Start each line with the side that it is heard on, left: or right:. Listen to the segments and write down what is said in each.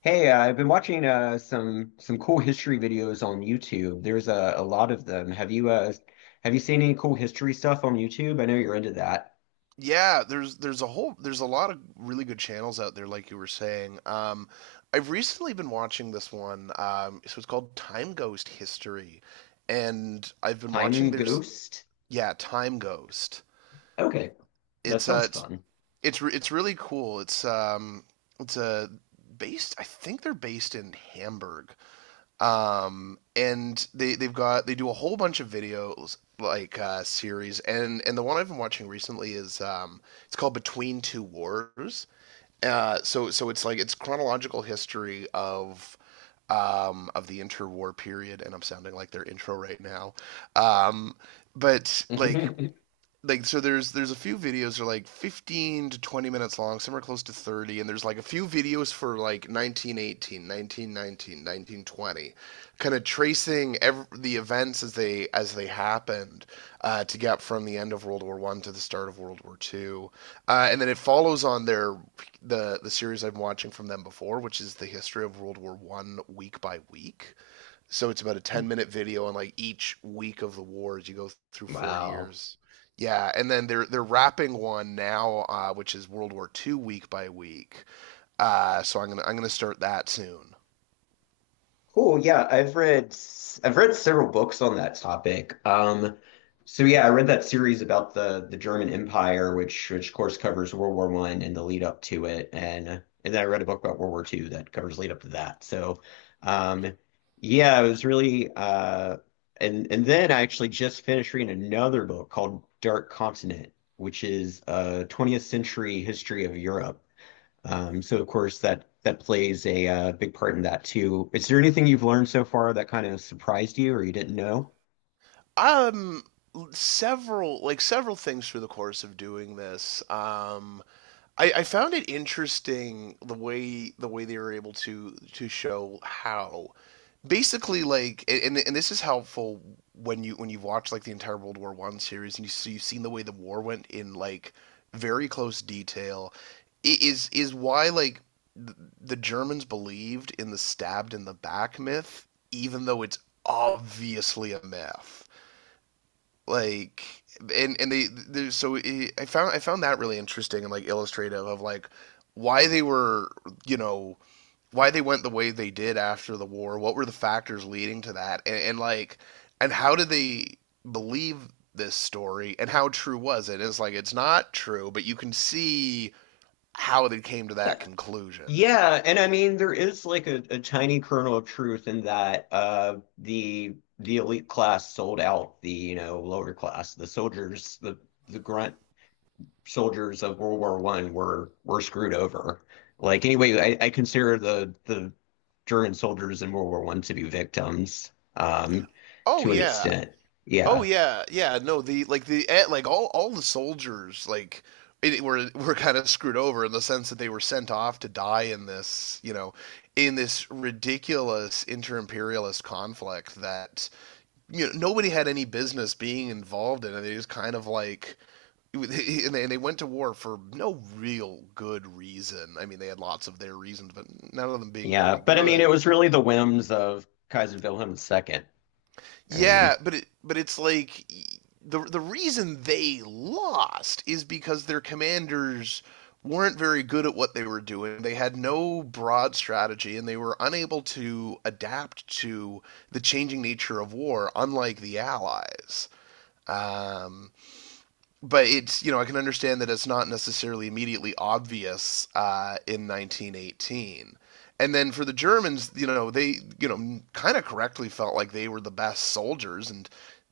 left: Hey, I've been watching some cool history videos on YouTube. There's a lot of them. Have you seen any cool history stuff on YouTube? I know you're into that.
right: Yeah, there's a lot of really good channels out there, like you were saying. I've recently been watching this one. So it's called Time Ghost History, and I've been
left: Time
right: watching. There's
left: Ghost?
right: Yeah, Time Ghost.
left: Okay, that
right: It's uh,
left: sounds
right: it's
left: fun.
right: it's really cool. It's based. I think they're based in Hamburg, and they they've got they do a whole bunch of videos, like series, and the one I've been watching recently is it's called Between Two Wars. So it's like, it's chronological history of the interwar period, and I'm sounding like their intro right now. Um, but like like so there's a few videos that are like 15 to 20 minutes long. Some are close to 30, and there's like a few videos for like 1918, 1919, 1920, kind of tracing every the events as they happened, to get from the end of World War One to the start of World War Two. And then it follows on the series I'm watching from them before, which is the history of World War One week by week. So it's about a 10-minute video on like each week of the war as you go through four
left: Wow.
right: years Yeah, and then they're wrapping one now, which is World War Two week by week. So I'm gonna start that soon.
left: Cool. Yeah, I've read I I've read several books on that topic. So yeah, I read that series about the German Empire, which of course covers World War One and the lead up to it, and then I read a book about World War Two that covers lead up to that. So, um, yeah, it was really and then I actually just finished reading another book called Dark Continent, which is a 20th century history of Europe. That plays a big part in that too. Is there anything you've learned so far that kind of surprised you or you didn't know?
right: Um, several things through the course of doing this. I found it interesting the way they were able to show how, basically, like, and this is helpful when you've watched like the entire World War One series, and you've seen the way the war went in like very close detail is why, like, the Germans believed in the stabbed in the back myth, even though it's obviously a myth, like. And they there's so it, I found that really interesting and like illustrative of like why they were, you know, why they went the way they did after the war. What were the factors leading to that? And, like, and how did they believe this story? And how true was it? It's like it's not true, but you can see how they came to that
left: Yeah.
right: conclusion.
left: Yeah, and I mean there is like a tiny kernel of truth in that the elite class sold out the lower class. The soldiers, the grunt soldiers of World War One were screwed over. Like anyway, I consider the German soldiers in World War One to be victims
right: Oh
left: to an
right: yeah,
left: extent.
right: oh
left: Yeah.
right: yeah, yeah. No, the, all the soldiers, like, were kind of screwed over in the sense that they were sent off to die in this, you know, in this ridiculous inter-imperialist conflict that, you know, nobody had any business being involved in. It. They just kind of like, and they went to war for no real good reason. I mean, they had lots of their reasons, but none of them being
left: Yeah,
right: very
left: but I mean, it
right: good.
left: was really the whims of Kaiser Wilhelm II. I
right: Yeah,
left: mean,
right: but it's like the reason they lost is because their commanders weren't very good at what they were doing. They had no broad strategy, and they were unable to adapt to the changing nature of war, unlike the Allies. Um, but it's, you know, I can understand that it's not necessarily immediately obvious in 1918. And then for the Germans, you know, they, you know, kind of correctly felt like they were the best soldiers, and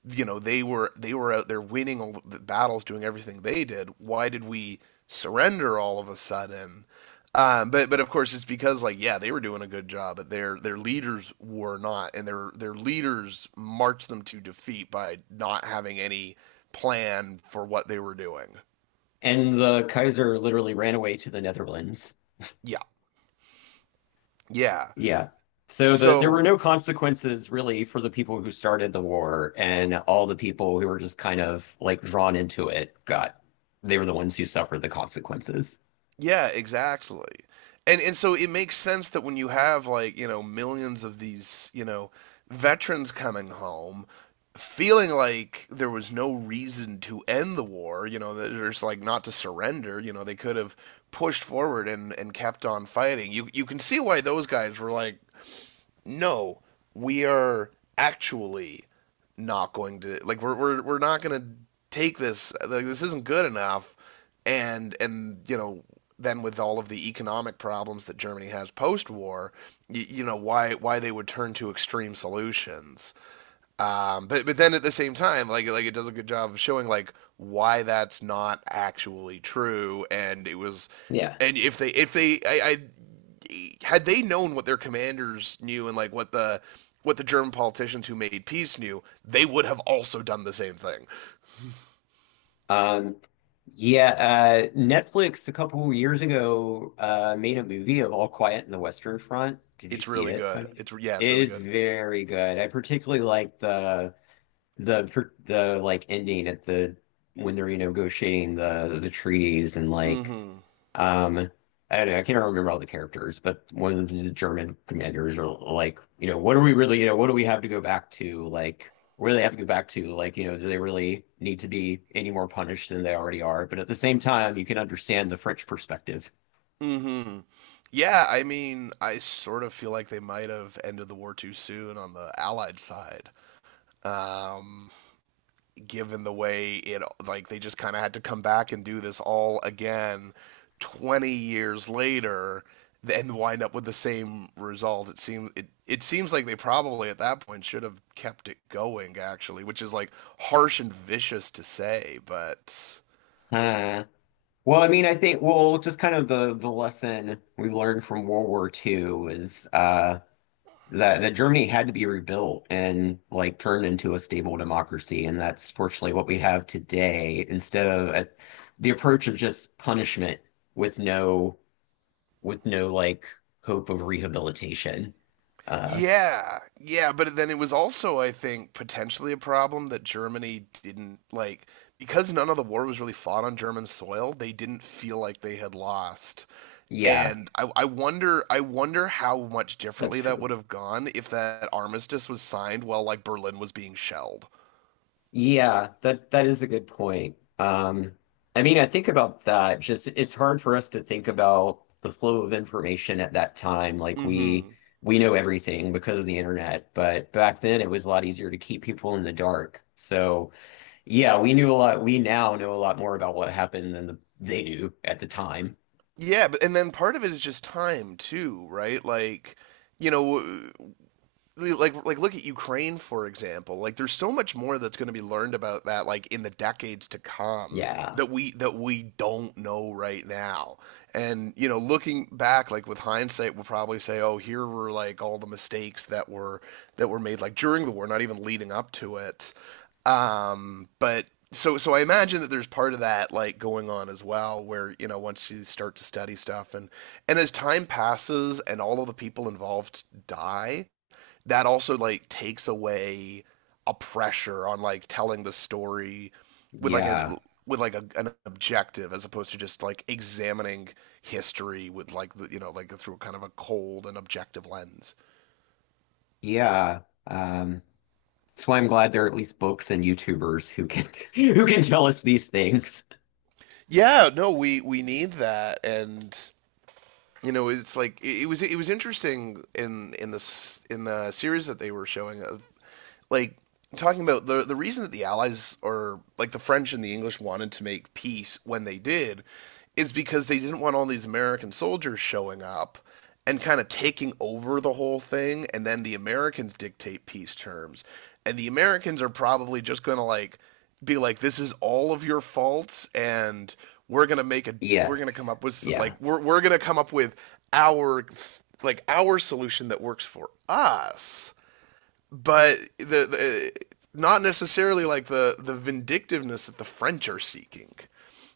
right: you know they were out there winning all the battles, doing everything they did. Why did we surrender all of a sudden? But of course it's because, like, yeah, they were doing a good job, but their leaders were not, and their leaders marched them to defeat by not having any plan for what they were doing.
left: and the Kaiser literally ran away to the Netherlands.
right: Yeah. Yeah.
left: Yeah. So the, there were
right: So,
left: no consequences really for the people who started the war, and all the people who were just kind of like drawn into it got, they were the ones who suffered the consequences.
right: yeah, exactly. And so it makes sense that when you have, like, you know, millions of these, you know, veterans coming home feeling like there was no reason to end the war, you know, there's like not to surrender, you know, they could have pushed forward and kept on fighting. You can see why those guys were like, no, we are actually not going to, like, we're not going to take this, like, this isn't good enough, and you know, then with all of the economic problems that Germany has post-war, you know why they would turn to extreme solutions, but then at the same time, like it does a good job of showing like why that's not actually true, and it was,
left: Yeah.
right: and if they I had they known what their commanders knew and like what the German politicians who made peace knew, they would have also done the same thing.
left: Um. Yeah, Netflix a couple years ago made a movie of All Quiet in the Western Front. Did you
right: It's
left: see
right: really
left: it by
right: good.
left: any chance?
right: It's Yeah, it's
left: It
right: really
left: is
right: good.
left: very good. I particularly like the like ending at the when they're you know negotiating the treaties and like
right: Mm-hmm.
left: um, I don't know, I can't remember all the characters, but one of the German commanders are like, you know, what are we really, you know, what do we have to go back to? Like, where do they have to go back to? Like, you know, do they really need to be any more punished than they already are? But at the same time, you can understand the French perspective.
right: Mm-hmm. Yeah, I mean, I sort of feel like they might have ended the war too soon on the Allied side. Um, Given the way it like they just kind of had to come back and do this all again 20 years later and wind up with the same result, it seems like they probably at that point should have kept it going, actually, which is like harsh and vicious to say, but
left: Huh. Well, I mean, I think, well, just kind of the lesson we learned from World War II is that that Germany had to be rebuilt and like turned into a stable democracy, and that's fortunately what we have today instead of the approach of just punishment with no with no like hope of rehabilitation. Uh,
right: yeah, yeah, but then it was also, I think, potentially a problem that Germany didn't, like, because none of the war was really fought on German soil, they didn't feel like they had lost.
left: yeah,
right: And I wonder how much
left: that's
right: differently that
left: true.
right: would have gone if that armistice was signed while like Berlin was being shelled.
left: Yeah, that that is a good point. I mean, I think about that. Just it's hard for us to think about the flow of information at that time. Like
right: Mm-hmm.
left: we know everything because of the internet, but back then it was a lot easier to keep people in the dark. So yeah, we knew a lot. We now know a lot more about what happened than the, they knew at the time.
right: Yeah, but and then part of it is just time too, right? Like, you know, like look at Ukraine, for example. Like, there's so much more that's going to be learned about that, like, in the decades to come,
left: Yeah,
right: that we don't know right now. And you know, looking back, like, with hindsight, we'll probably say, "Oh, here were, like, all the mistakes that were made, like, during the war, not even leading up to it." But so I imagine that there's part of that, like, going on as well, where you know once you start to study stuff, and as time passes and all of the people involved die, that also, like, takes away a pressure on, like, telling the story with like a
left: yeah,
right: an objective, as opposed to just like examining history with like the you know, like, through kind of a cold and objective lens.
left: yeah. Um, that's why I'm glad there are at least books and YouTubers who can who can tell us these things.
right: Yeah, no, we need that. And you know, it's like it was interesting in the series that they were showing of, like, talking about the reason that the Allies, or like the French and the English, wanted to make peace when they did is because they didn't want all these American soldiers showing up and kind of taking over the whole thing, and then the Americans dictate peace terms, and the Americans are probably just going to, like, be like, this is all of your faults, and we're going to make a we're going to come
left: Yes.
right: up with,
left: Yeah.
right: like, we're going to come up with our, our solution that works for us, but the not necessarily, like, the vindictiveness that the French are seeking.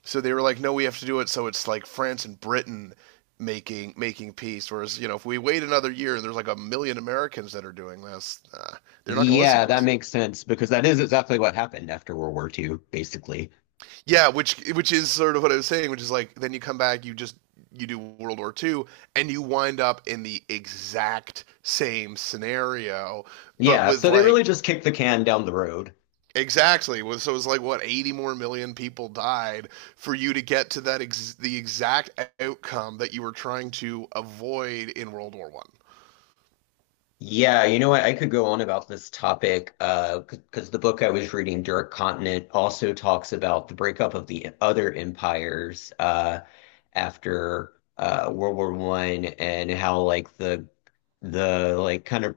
right: So they were like, no, we have to do it. So it's like France and Britain making peace. Whereas you know, if we wait another year, there's like a million Americans that are doing this. They're not going to listen
left: Yeah,
right: to
left: that
right: us.
left: makes sense because that is exactly what happened after World War Two, basically.
right: Yeah, which is sort of what I was saying, which is like then you come back, you just you do World War Two, and you wind up in the exact same scenario, but
left: Yeah,
right: with
left: so they really
right: like,
left: just kicked the can down the road.
right: exactly. Well, so it's like what, 80 more million people died for you to get to that the exact outcome that you were trying to avoid in World War One.
left: Yeah, you know what? I could go on about this topic because the book I was reading, Dark Continent, also talks about the breakup of the other empires after World War One and how like the like kind of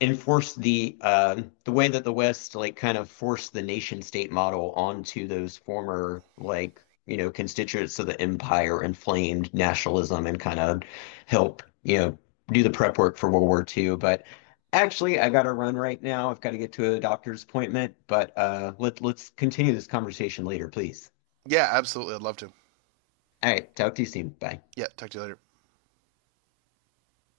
left: enforce the way that the West like kind of forced the nation state model onto those former like you know constituents of the empire inflamed nationalism and kind of help you know do the prep work for World War II. But actually, I got to run right now. I've got to get to a doctor's appointment. But let's continue this conversation later, please.
right: Yeah, absolutely. I'd love to.
left: All right, talk to you soon. Bye.
right: Yeah, talk to you later.